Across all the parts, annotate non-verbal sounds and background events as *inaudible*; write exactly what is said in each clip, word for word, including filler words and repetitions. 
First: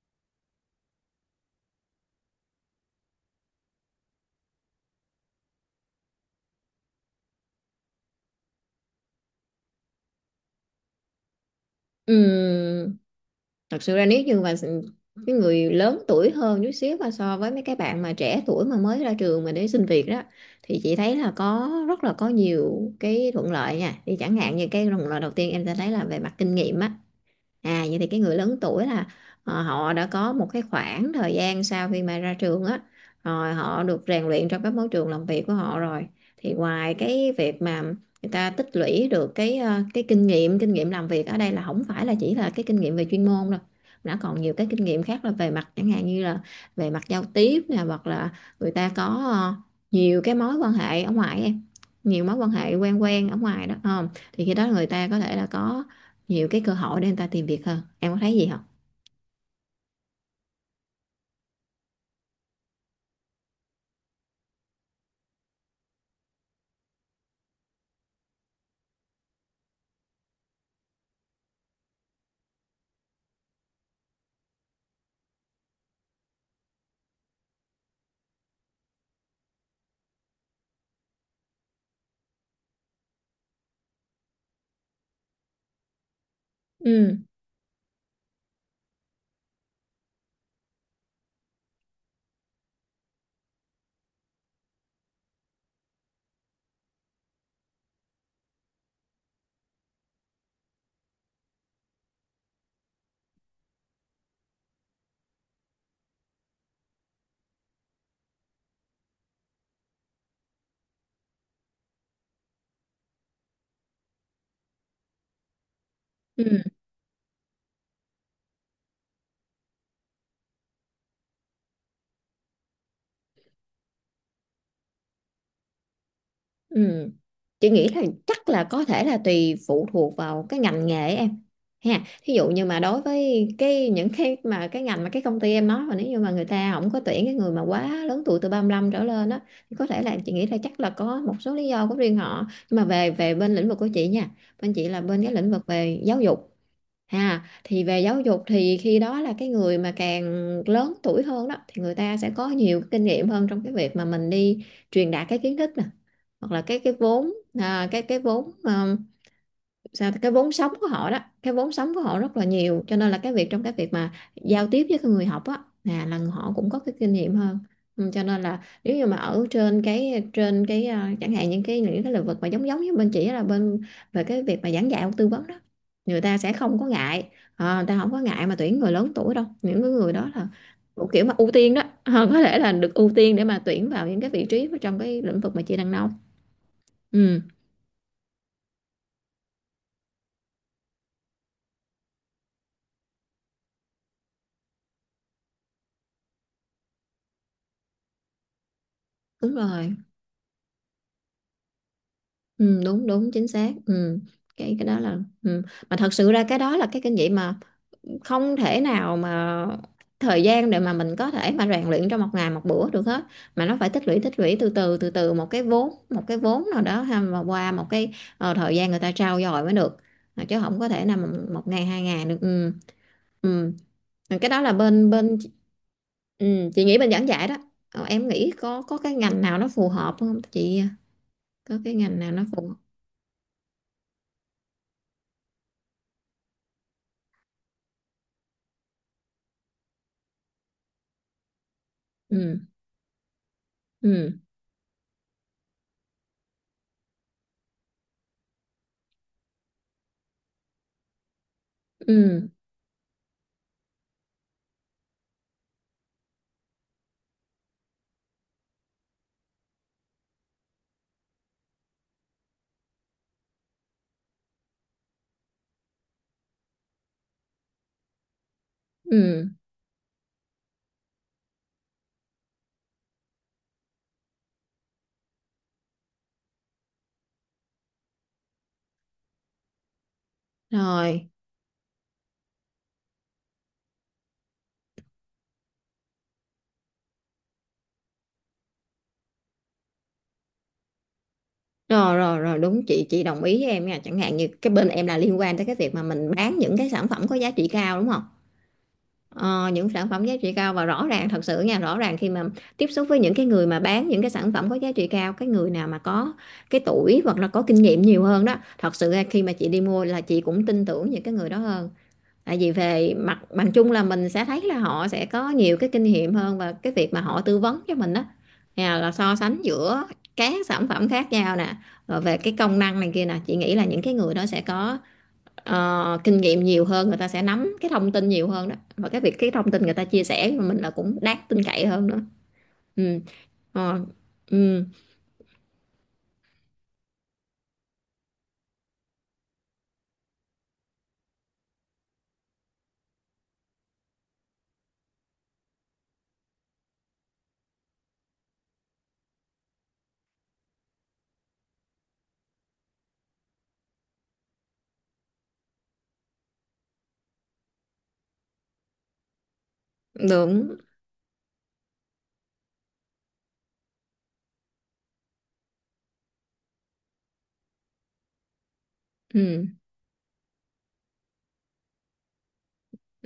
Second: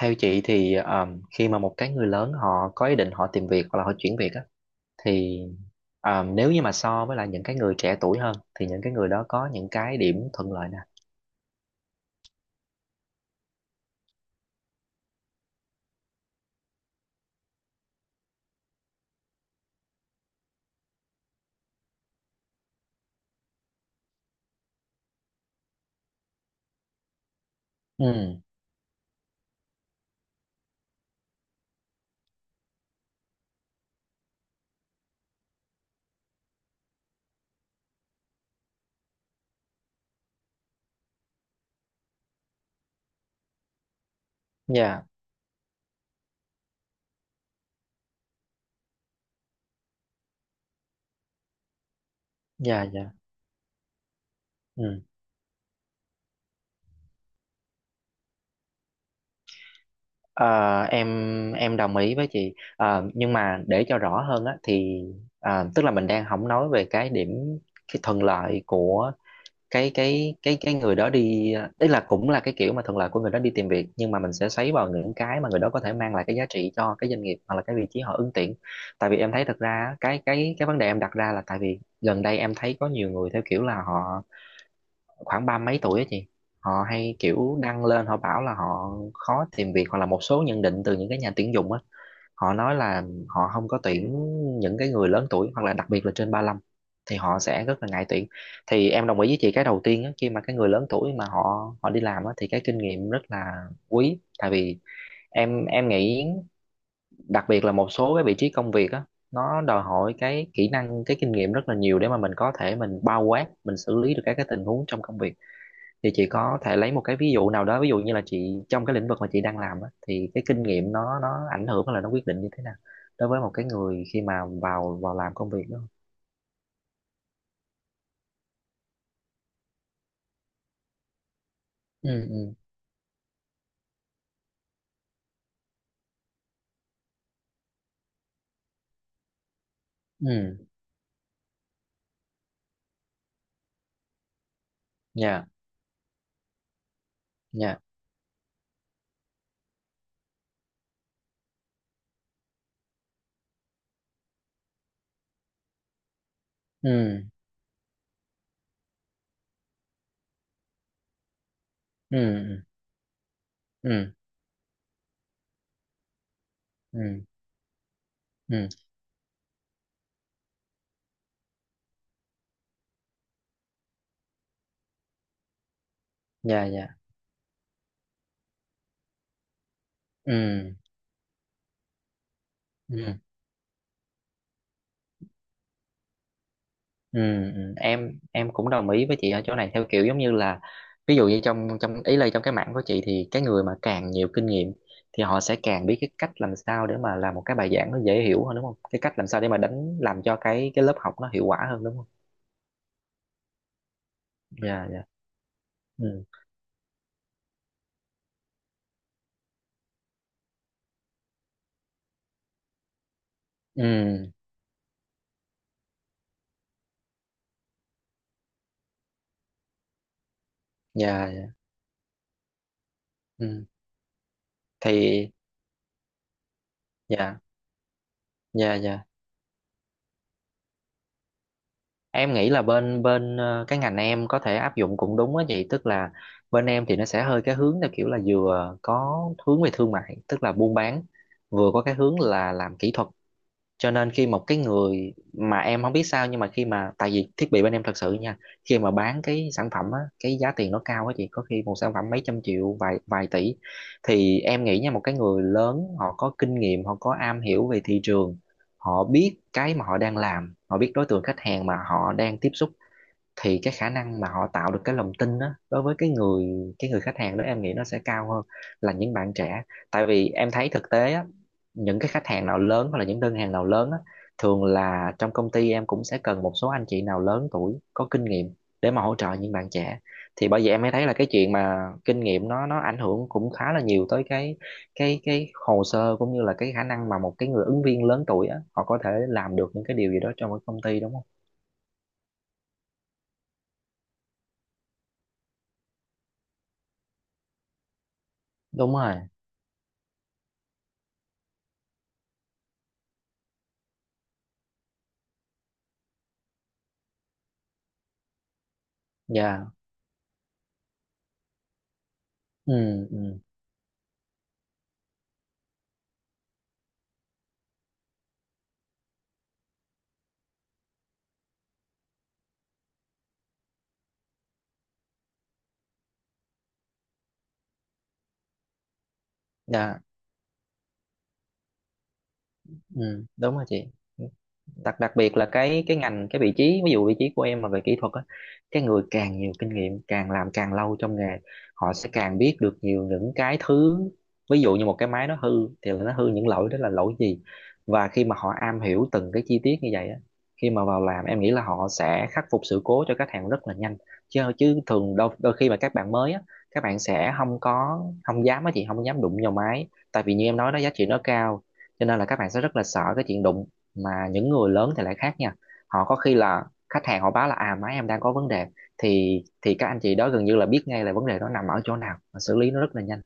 Theo chị thì um, khi mà một cái người lớn họ có ý định họ tìm việc hoặc là họ chuyển việc á thì um, nếu như mà so với lại những cái người trẻ tuổi hơn thì những cái người đó có những cái điểm thuận lợi nè. Ừm, Thật sự ra nếu như mà s- cái người lớn tuổi hơn chút xíu mà so với mấy cái bạn mà trẻ tuổi mà mới ra trường mà để xin việc đó, thì chị thấy là có rất là có nhiều cái thuận lợi nha. Thì chẳng hạn như cái thuận lợi đầu tiên em sẽ thấy là về mặt kinh nghiệm á. À, vậy thì cái người Ừ, lớn tuổi là ờ, họ đã có một cái khoảng thời gian sau khi mà ra trường á, rồi họ được rèn luyện trong các môi trường làm việc của họ rồi. Thì ngoài cái việc mà người ta tích lũy được cái ờ, cái kinh nghiệm kinh nghiệm làm việc, ở đây là không phải là chỉ là cái kinh nghiệm về chuyên môn đâu, đã còn nhiều cái kinh nghiệm dạ, khác là về mặt chẳng hạn như là về mặt giao tiếp nè, hoặc là người ta có ờ, nhiều cái mối quan hệ ở ngoài em, nhiều mối quan hệ dạ, quen dạ. quen ở ngoài đó. ờ, thì khi đó người Ừ. ta có thể là có nhiều cái cơ hội để người ta tìm việc hơn, em có thấy gì không? Ờ, em em đồng ý với chị. Ờ, nhưng mà để cho rõ hơn á thì à, tức là mình đang không nói về cái điểm cái thuận lợi của cái cái cái cái người đó đi, tức là cũng là cái kiểu mà thuận lợi của người đó đi tìm việc, nhưng mà mình sẽ xoáy vào những cái mà người đó có thể mang lại cái giá trị cho cái doanh nghiệp hoặc là cái vị trí họ ứng tuyển. Tại vì em thấy thật ra á, cái cái cái vấn đề em đặt ra là tại vì gần đây em thấy có nhiều người theo kiểu là họ khoảng ba mấy tuổi á chị, họ Ừ, hay kiểu đăng lên họ bảo là họ khó tìm việc hoặc là một số nhận định từ những cái nhà tuyển dụng á, họ nói là họ không có tuyển những cái người lớn tuổi hoặc là đặc biệt là trên ba lăm thì họ sẽ rất là ngại tuyển. Thì em đồng ý với chị cái đầu tiên á, khi mà cái người lớn tuổi mà họ họ đi làm á, thì cái kinh nghiệm rất là quý, tại vì em em nghĩ đặc biệt là một số cái vị trí công việc á, nó đòi hỏi cái kỹ năng cái kinh nghiệm rất là nhiều để mà mình có thể mình bao quát mình xử lý được các cái tình huống trong công việc. Thì chị có ừ, thể lấy một cái ví dụ nào đó, ví dụ như là chị trong cái lĩnh vực mà chị đang làm á, thì cái kinh nghiệm nó nó ảnh hưởng hay là nó quyết định như thế nào đối với một cái người khi mà vào vào làm công việc đó? ừ, chị nghĩ là chắc là có thể là tùy phụ thuộc vào cái ngành nghề em ha. Ừ, Thí dụ ừ, như mà đối với cái những cái mà cái ngành mà cái công ty em nói, mà nếu như mà người ta không có tuyển cái người mà quá lớn tuổi từ ba mươi lăm trở lên đó, thì có thể là chị nghĩ là ừ. chắc là có một số lý do của riêng họ. Nhưng mà về về bên lĩnh vực của chị nha, bên chị là bên cái Dạ, lĩnh vực về giáo dục ha. dạ. Thì về giáo dục thì khi đó là cái người mà càng lớn tuổi hơn đó, thì người ta sẽ có nhiều cái kinh nghiệm hơn trong cái việc mà mình đi truyền đạt cái kiến thức nè, hoặc là cái cái Ừ, vốn, à, cái cái vốn sao cái vốn sống của họ đó, cái vốn sống của ừ, họ rất là ừ, nhiều. Cho nên là cái việc, trong cái việc mà ừ, giao tiếp với cái người học á, là là họ cũng có cái kinh ừ, nghiệm hơn. Ừ, cho nên là ừ. nếu như mà ở trên cái trên cái à, chẳng hạn những cái những cái lĩnh vực mà giống giống với bên chỉ là bên về cái việc mà giảng dạy hoặc tư vấn đó, người ta sẽ Dạ, không có dạ. ngại. Ờ, người ta không có ngại mà tuyển người lớn tuổi đâu, những cái người đó là Ừ, thuộc kiểu mà ưu tiên đó. *laughs* Ờ, có thể là được ừ. ưu tiên để mà tuyển vào những cái vị trí trong cái lĩnh vực mà chị đang nông. Ừ, Ừ, ừ, em em cũng đồng ý với chị ở chỗ này, theo kiểu giống như là ví dụ như trong trong ý là trong cái mảng của chị thì cái người mà càng nhiều kinh nghiệm thì họ sẽ càng biết cái cách làm sao để mà làm một cái bài giảng nó dễ hiểu hơn đúng không? Cái cách làm sao để đúng mà rồi. đánh làm cho cái cái lớp học nó hiệu quả hơn đúng không? Ừ, đúng đúng chính xác, ừ. cái cái Dạ, đó dạ. là, ừ, mà thật Ừ. sự ra cái đó là cái kinh nghiệm mà không thể nào mà thời gian để mà mình có thể mà rèn luyện trong một ngày một bữa được hết, mà nó phải tích lũy Ừ, tích lũy từ từ từ từ một cái vốn một cái vốn nào đó ha, mà qua một cái ờ, thời gian người ta trau dồi mới được. Mà chứ không có thể nào mà dạ, dạ. một ngày hai ngày được, ừ. Ừ. Ừ. Cái đó là bên Thì bên ừ, chị nghĩ bên giảng dạ, dạy đó. Ờ, em nghĩ dạ, có có dạ. cái ngành nào nó phù hợp không chị, có cái ngành nào Em nó nghĩ là phù hợp? bên bên ờ, cái ngành em có thể áp dụng cũng đúng á chị, tức là bên em thì nó sẽ hơi cái hướng theo kiểu là vừa có hướng về thương mại, tức là buôn bán, vừa có cái hướng là Ừ, làm kỹ thuật. Cho nên khi ừ, một cái người mà em không biết sao nhưng mà khi mà tại vì thiết bị bên em thật sự nha, khi mà bán cái sản phẩm á cái giá tiền nó cao á chị, có khi một sản phẩm mấy trăm ừ, triệu vài vài tỷ. Thì em nghĩ nha, một cái người lớn họ có kinh nghiệm, họ có am hiểu về thị trường, họ biết cái mà họ đang làm, họ biết đối tượng khách hàng mà họ đang tiếp xúc, thì cái khả năng mà họ tạo được cái lòng tin đó đối với cái người cái người khách hàng đó em nghĩ nó sẽ cao hơn là những bạn ừ, trẻ. Tại vì em thấy thực tế á, những cái khách hàng nào lớn hoặc là những đơn hàng nào lớn á, thường là trong công ty em cũng sẽ cần một số anh chị nào lớn tuổi có kinh nghiệm để mà hỗ trợ những bạn trẻ. Thì bởi vậy em mới thấy là cái rồi, chuyện mà kinh nghiệm nó nó ảnh hưởng cũng khá là nhiều tới cái cái cái hồ sơ cũng như là cái khả năng mà một cái người ứng viên lớn tuổi á họ có thể làm được những cái điều gì đó trong một công ty đúng không? rồi, rồi, rồi, đúng chị, chị đồng ý với em nha. Chẳng hạn như cái bên em là liên quan tới cái việc mà mình bán những cái sản phẩm có giá trị cao, đúng không? Đúng rồi. Ờ, những sản phẩm giá trị cao và rõ ràng, thật sự nha, rõ ràng khi mà tiếp xúc với những cái người mà bán những cái sản phẩm có giá trị cao, cái người nào mà có cái tuổi hoặc là có kinh nghiệm nhiều hơn đó, thật sự ra khi mà chị Dạ. đi mua là chị cũng tin tưởng những cái người đó hơn. Tại vì Ừ, về mặt ừ. bằng chung là mình sẽ thấy là họ sẽ có nhiều cái kinh nghiệm hơn, và cái việc mà họ tư vấn cho mình đó, nhà là so sánh giữa các sản phẩm khác nhau nè, rồi về cái công năng này kia nè, chị nghĩ là những cái người đó sẽ có ờ, kinh nghiệm nhiều hơn, người ta sẽ nắm cái thông tin nhiều hơn đó, và cái việc cái thông tin người Dạ. ta chia sẻ với mình là cũng đáng tin cậy hơn nữa. Ừ, Ừ, đúng rồi chị. ờ, ừ, Đặc đặc biệt là cái cái ngành cái vị trí, ví dụ vị trí của em mà về kỹ thuật á, cái người càng nhiều kinh nghiệm càng làm càng lâu trong nghề họ sẽ càng biết được nhiều những cái thứ, ví dụ như một cái máy nó hư thì nó hư những lỗi đó là lỗi gì, và khi mà họ am hiểu từng cái chi tiết như vậy á, khi mà vào làm em nghĩ là họ sẽ khắc phục sự cố cho khách hàng rất là nhanh. Chứ chứ thường đôi, đôi khi mà các bạn mới á, các bạn sẽ không có không dám á chị, không dám đụng vào máy tại vì như em nói đúng, đó giá trị nó cao. Cho nên là các bạn sẽ rất là sợ cái chuyện đụng, mà những người lớn thì lại khác nha, họ có khi là khách hàng họ báo là à máy em đang có vấn đề, thì ừ. thì các anh chị đó gần như là biết ngay là vấn đề đó nằm ở chỗ nào và xử lý nó rất là nhanh.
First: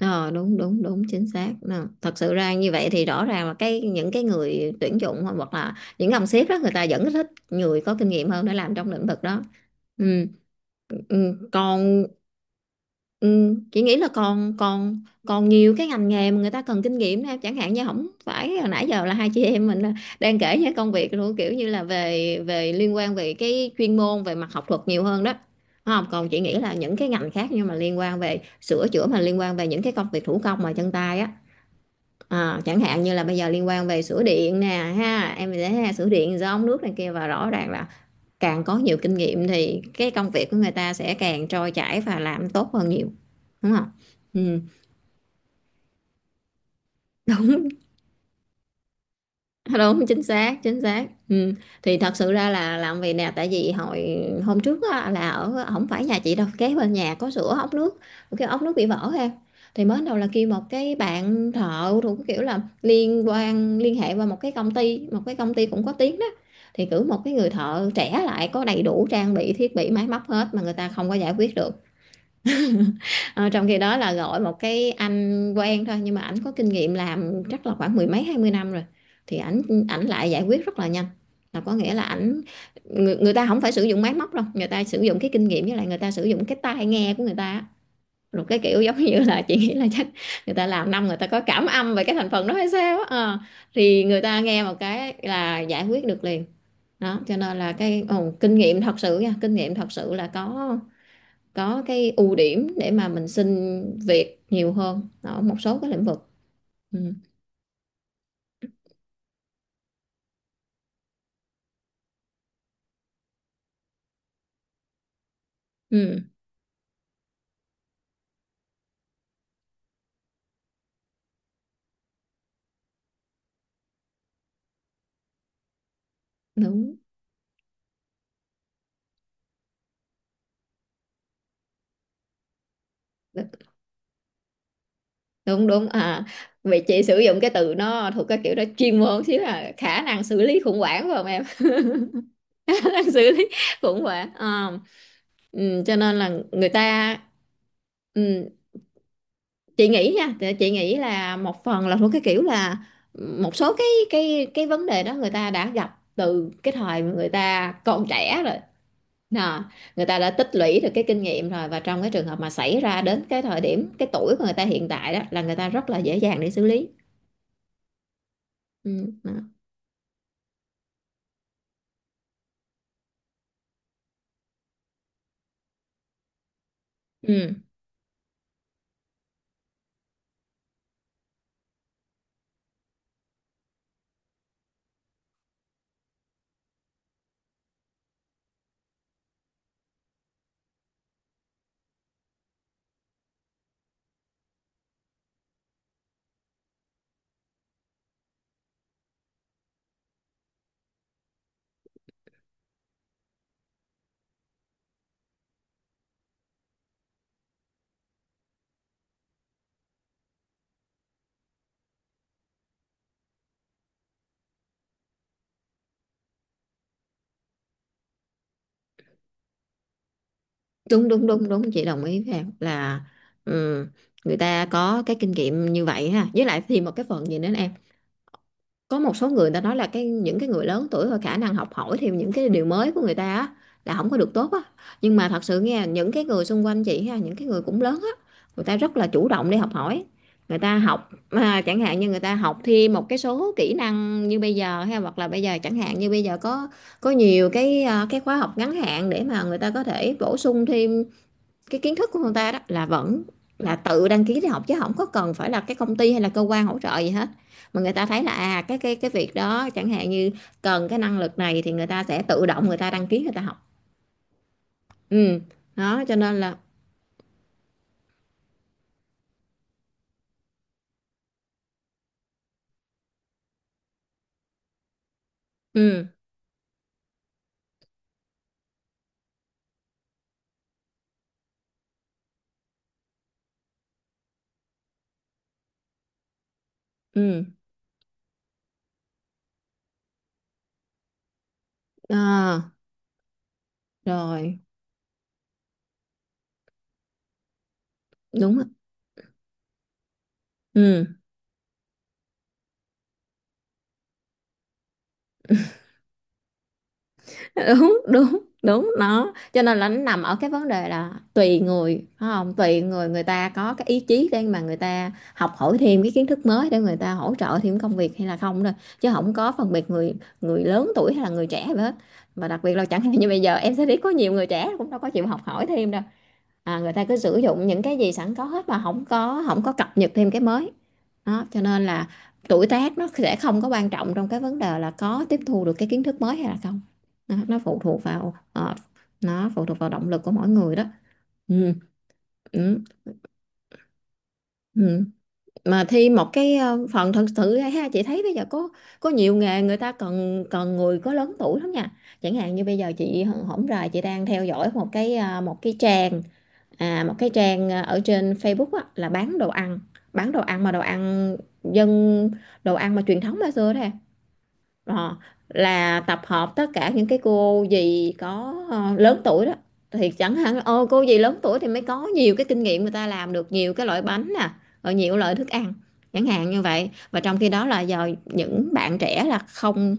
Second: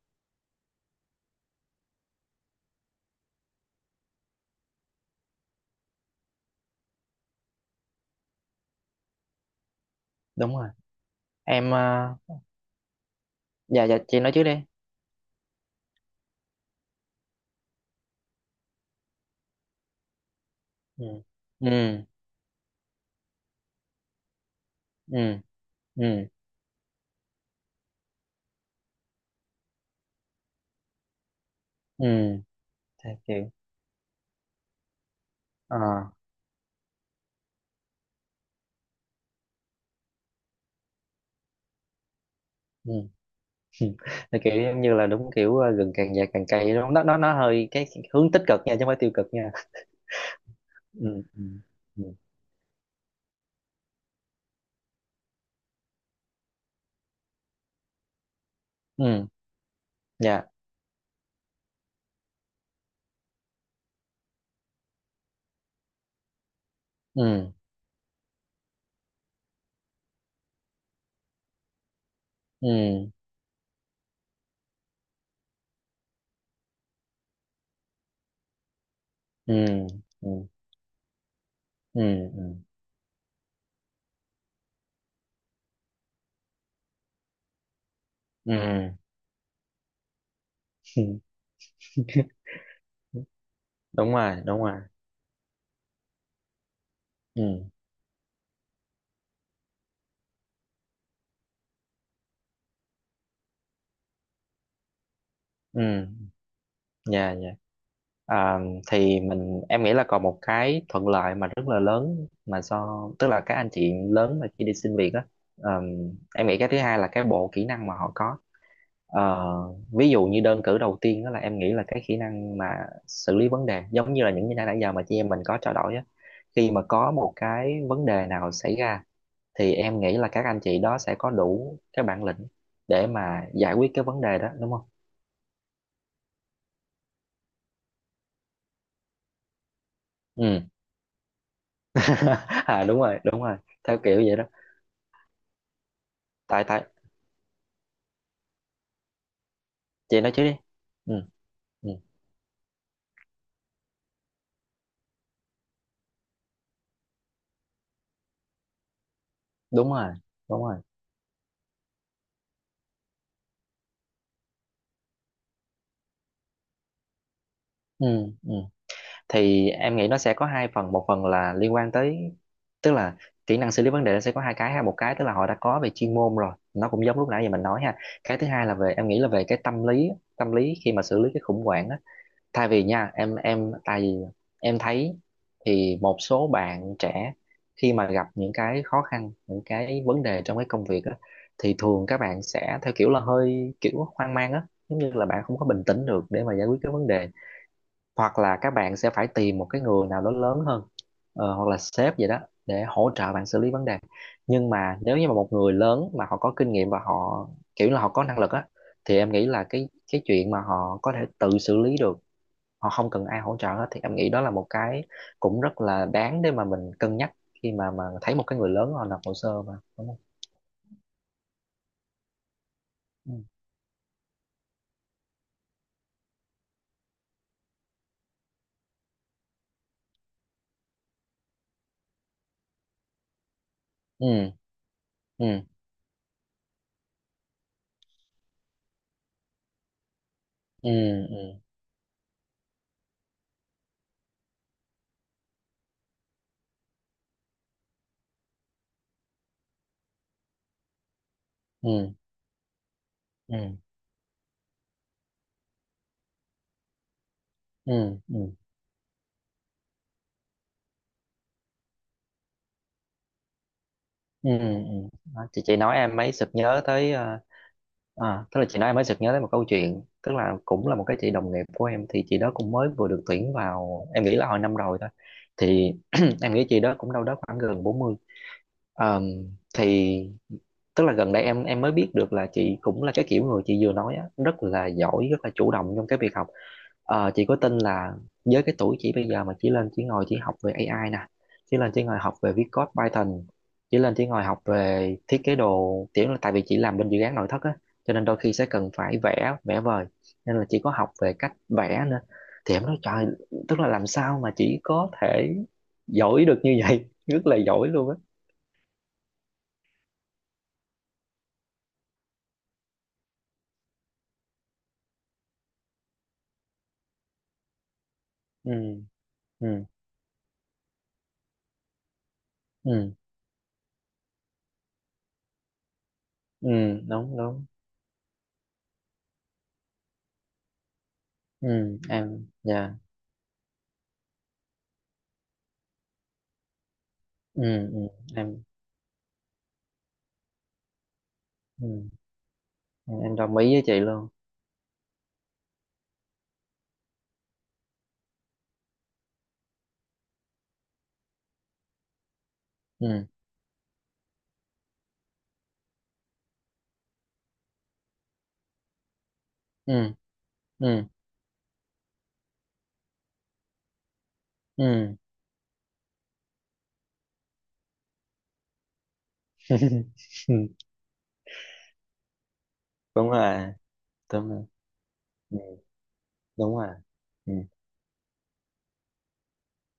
Ờ, đúng đúng đúng chính xác. Ờ, thật sự ra như vậy thì rõ ràng là cái những cái người tuyển dụng hoặc là những ông sếp đó, người ta vẫn thích người có kinh nghiệm hơn để làm trong lĩnh vực đó. Ừ, Đúng rồi. ừ, Em còn, ờ, ừ, chị dạ, nghĩ dạ là chị, nói trước còn đi. còn còn nhiều cái ngành nghề mà người ta cần kinh nghiệm đó em. Chẳng hạn như không phải hồi nãy giờ là hai chị em mình ờ, đang kể những công Ừ, việc luôn, kiểu như ừ, là về về liên quan về cái chuyên môn về mặt học thuật nhiều hơn đó, ừ, đúng không? ừ, Còn chị nghĩ là những cái ngành khác nhưng mà liên quan về sửa chữa, mà liên quan về những cái công việc thủ công mà chân tay á. ừ. Ờ, chẳng hạn Thì như là bây giờ kiểu liên quan về sửa điện nè ha, em thấy ờ ha, sửa điện do ống nước này kia, và rõ ràng là càng có nhiều kinh nghiệm thì cái công việc của người ta sẽ càng trôi chảy và làm tốt hơn ừ. nhiều, *laughs* đúng không? Thì Ừ. kiểu giống như là đúng kiểu ờ, gừng càng già càng cay đúng không? nó nó nó hơi cái hướng tích cực nha, chứ không phải tiêu cực nha. *laughs* Đúng, chính xác chính xác, Ừ, ừ, ừ. Thì ừ, thật sự ra là làm vì nè, tại vì hồi hôm trước á, là ở không phải nhà chị đâu, kế bên nhà có sửa ốc nước, cái ốc nước bị vỡ ừ. ha. Thì mới đầu là Dạ. kêu một cái bạn thợ thuộc kiểu là liên quan, liên hệ qua một cái công ty, một cái công ty cũng có tiếng đó, thì cử một cái người Ừ, thợ trẻ lại, có đầy đủ trang bị thiết bị máy móc hết mà người ta không có giải quyết được. ừ, Ờ, trong khi đó là gọi một cái anh quen thôi, nhưng mà ảnh có kinh nghiệm làm chắc là khoảng mười mấy hai mươi năm rồi, thì ừ, ảnh ảnh ừ, lại giải quyết rất là nhanh. Là có nghĩa ừ, là ảnh, ừ, người, người ta không phải sử dụng máy móc đâu, người ta sử dụng cái kinh nghiệm, với lại người ta sử dụng cái tai nghe của người ta á. Rồi ừ. cái kiểu giống như là chị nghĩ là chắc người ta làm Ừ, năm, người ta có cảm âm về cái *laughs* thành phần đó hay sao á. Ờ, thì đúng người rồi, ta đúng nghe một rồi. cái là giải quyết được liền. Đó, cho nên Ừ, là cái ồ, kinh nghiệm thật sự nha, kinh nghiệm thật sự là có có cái ưu điểm để mà mình xin việc nhiều hơn ở một số ừ. cái lĩnh vực. Ừ. Dạ, dạ. À, thì mình em nghĩ là còn một cái thuận lợi mà rất là lớn mà do, tức là các anh chị lớn mà khi đi xin việc á, ờ, Ừ. em nghĩ cái thứ hai là cái bộ kỹ năng mà họ có. Ờ, ví dụ như đơn cử đầu tiên đó là em nghĩ là cái kỹ năng mà xử lý vấn đề, giống như là những gì nãy nãy giờ mà chị em mình có trao đổi á, khi mà Đúng có một cái vấn đề nào xảy ra thì em nghĩ là các anh chị đó sẽ có đủ cái bản lĩnh để mà đúng giải quyết cái vấn đề đó đúng không? đúng à, vậy chị sử dụng cái từ nó thuộc cái kiểu đó, chuyên môn xíu, là khả năng xử lý Ừ. khủng hoảng, phải không em? *laughs* *laughs* À, Khả đúng năng rồi, xử đúng lý rồi, theo khủng kiểu hoảng. vậy đó. Ờ. Ừ, cho nên là tại người tại ta, ừ, chị nghĩ chị nói nha, chứ thì đi. chị nghĩ Ừ, là một phần ừ, là thuộc cái kiểu là một số cái cái cái vấn đề đó người ta đã gặp từ cái thời mà người ta còn trẻ rồi. Nà, đúng người rồi, ta đã tích đúng rồi. lũy được cái kinh nghiệm rồi, và trong cái trường hợp mà xảy ra đến cái thời điểm cái tuổi của người ta hiện tại đó, là người ta rất là dễ dàng để xử lý. Ừ, ừ. Ừ, đó. Thì em nghĩ nó sẽ có hai phần, một phần là liên quan tới, tức là kỹ năng xử lý vấn đề nó sẽ có hai cái ha, một cái tức là họ đã có về chuyên môn rồi, nó cũng giống lúc nãy giờ Ừ. mình nói ha, cái thứ hai là về em nghĩ là về cái tâm lý, tâm lý khi mà xử lý cái khủng hoảng á. Thay vì nha em em tại vì em thấy thì một số bạn trẻ khi mà gặp những cái khó khăn những cái vấn đề trong cái công việc á thì thường các bạn sẽ theo kiểu là hơi kiểu hoang mang á, giống như là bạn không có bình tĩnh được để mà giải quyết cái vấn đề, hoặc là các bạn sẽ phải tìm một cái người nào đó lớn hơn, ờ, hoặc là sếp vậy đó, để hỗ trợ bạn xử lý vấn đề. Nhưng mà nếu như mà một người lớn mà họ có kinh nghiệm và họ kiểu là họ có năng lực á thì em nghĩ là cái cái chuyện mà họ có thể tự xử lý được, họ không cần ai hỗ trợ hết, thì em nghĩ đó là một cái cũng rất là đáng để mà mình cân nhắc khi mà mà thấy một cái người lớn họ nộp hồ sơ mà đúng không? đúng đúng đúng đúng chị đồng ý với em là, Ừ, ừ, người ta có cái kinh nghiệm như vậy ha, với lại thì một cái phần gì nữa, có một số người ta nói là cái những cái người lớn tuổi và khả năng học hỏi thêm những cái điều mới của người ta á là không có được tốt ừ, á. Nhưng mà thật sự ừ, nghe những cái người xung quanh chị ha, những cái người cũng lớn á, người ta rất là chủ động để học hỏi. Người ta học ừ, à, chẳng hạn như người ta học thêm một cái số kỹ năng như bây giờ ha, hoặc là bây giờ chẳng hạn như bây giờ có có nhiều cái, à, cái khóa học ngắn hạn để mà người ta có thể bổ sung thêm cái kiến thức ừ, của người ta đó, là vẫn ừ, là ừ, tự đăng ký để học, chứ không có cần phải là cái công ty hay là cơ quan hỗ trợ gì hết. Mà người ta thấy là ừ, à cái cái cái việc đó chẳng hạn như cần cái năng lực này, thì người ta sẽ tự động người ta đăng ký người ta học. ừ, ừ, ừ. Ừ, Đó, chị chị nói đó cho em mới nên sực là nhớ tới ờ, à, tức là chị nói em mới sực nhớ tới một câu chuyện, tức là cũng là một cái chị đồng nghiệp của em thì chị đó cũng mới vừa được tuyển vào em nghĩ là hồi năm rồi thôi. Thì ừ *clears throat* em nghĩ chị đó cũng đâu đó khoảng gần bốn mươi. Ờm, thì tức là gần đây em em mới biết được là chị cũng là cái kiểu người chị vừa nói á, rất là giỏi, rất là chủ động trong cái việc học. Ờ, ừ, chị có tin là với cái tuổi chị bây giờ mà chỉ lên chỉ ngồi chỉ học về a i nè, chỉ lên chỉ ngồi học về viết à, code Python, chỉ lên chỉ ngồi rồi học về thiết kế đồ, kiểu là tại vì chị làm bên dự án nội thất á, cho nên đôi khi đúng á. sẽ cần phải vẽ, vẽ vời. Nên là chị có học Ừ về cách vẽ nữa. Thì em nói trời, tức là làm sao mà chị có thể giỏi được như vậy, *laughs* rất *laughs* là giỏi đúng luôn á. đúng đúng, nó cho nên là nó nằm ở cái vấn đề là tùy người, phải không, tùy người người ta có cái ý chí để mà người ta học hỏi thêm cái kiến thức mới để người ta hỗ trợ thêm công việc hay là không thôi, Ừ, chứ không có phân ừ, biệt người người lớn tuổi hay là người trẻ gì hết. Mà đặc biệt là chẳng hạn ừ, như bây giờ em sẽ thấy có nhiều người trẻ cũng đâu có chịu học hỏi thêm đâu. ừ, à, Người ta cứ sử đúng, đúng. dụng những cái gì sẵn có hết, mà không có không có cập nhật thêm cái mới. Đó cho nên Ừ là em. tuổi Dạ. tác nó sẽ không có quan trọng trong cái vấn đề là có tiếp thu được cái kiến thức mới hay là không. Nó, nó Ừ, phụ ừ thuộc vào em. ờ, nó phụ thuộc vào động lực của mỗi người đó. Ừ, Ừ, ừ, em em đồng ý với chị luôn. ừ. Mà thi một cái ờ, phần thật sự ra ha, chị thấy bây giờ có có nhiều nghề người ta cần cần người có lớn tuổi lắm nha. Chẳng hạn như bây giờ chị Ừ, hổng rày chị đang theo dõi một cái, à, một cái trang. À, một cái trang, ờ, ở trên Facebook á, là bán đồ ăn, ừ, bán đồ ăn mà đồ ừ, ăn dân đồ ăn mà truyền thống ngày xưa đó em. Ờ, ừ. là tập hợp tất cả những cái cô dì có ờ, lớn tuổi đó. Thì *laughs* chẳng hạn ô cô dì lớn tuổi thì mới có nhiều cái kinh nghiệm, người ta Đúng làm được rồi, nhiều cái loại bánh đúng nè, rồi. rồi nhiều loại thức Ừ, ăn. Chẳng hạn như đúng rồi. vậy. Và trong khi Ừ. đó là giờ những bạn trẻ là không,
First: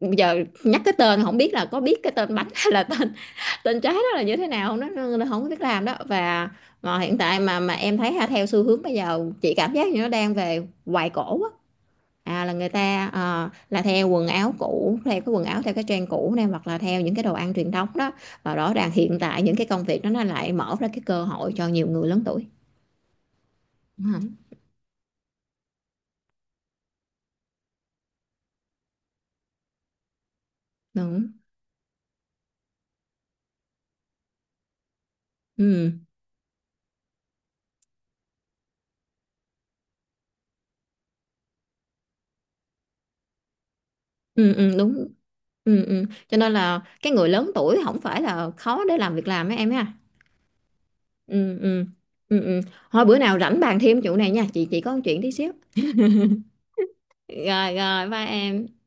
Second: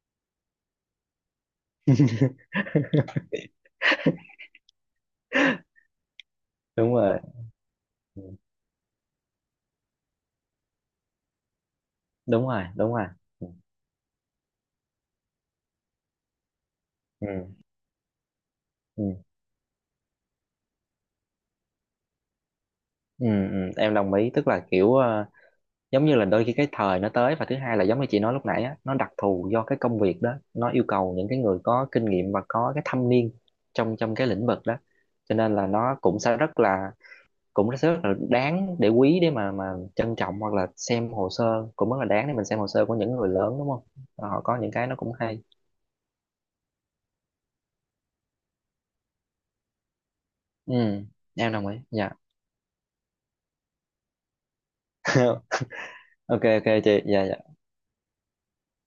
giờ nhắc cái tên không biết là có biết cái tên bánh *laughs* hay là tên tình trái đó là như thế nào, nó, nó, nó không có biết làm đó. Và Đúng mà hiện rồi. tại mà mà em thấy Ừ, ha, theo xu hướng bây giờ chị cảm giác như nó đang về hoài cổ á. À đúng là rồi, người đúng rồi. ta Ừ, ờ, là theo quần áo cũ, theo cái quần áo theo cái trend cũ này, hoặc là theo những cái đồ ăn ừ, truyền thống đó. Và rõ ràng ừ, hiện tại những cái công việc đó nó lại mở ra cái cơ hội cho nhiều người lớn tuổi, ừ, ừ, em đúng đồng ý, không? tức là kiểu ờ, giống như là đôi khi cái thời nó tới và thứ hai là giống như chị nói lúc nãy á nó đặc thù do cái công việc đó nó yêu cầu Đúng, những cái người có kinh nghiệm và có cái thâm niên trong trong cái lĩnh vực đó. Cho nên là ừ nó cũng sẽ rất là cũng rất là đáng để quý để mà mà trân trọng, hoặc là xem hồ sơ cũng rất là đáng để mình xem hồ sơ của những người lớn đúng không, họ ừ, có ừ những cái nó đúng, cũng hay. ừ, ừ. Cho nên là cái người lớn tuổi không phải là khó để làm việc làm ấy em ha. Ừ, em Ừ đồng ý. ừ Dạ. ừ ừ, thôi bữa nào rảnh bàn thêm chỗ này nha, chị chị có một chuyện tí *laughs* xíu. Ok, ok chị. Dạ, dạ. Rồi rồi ba em.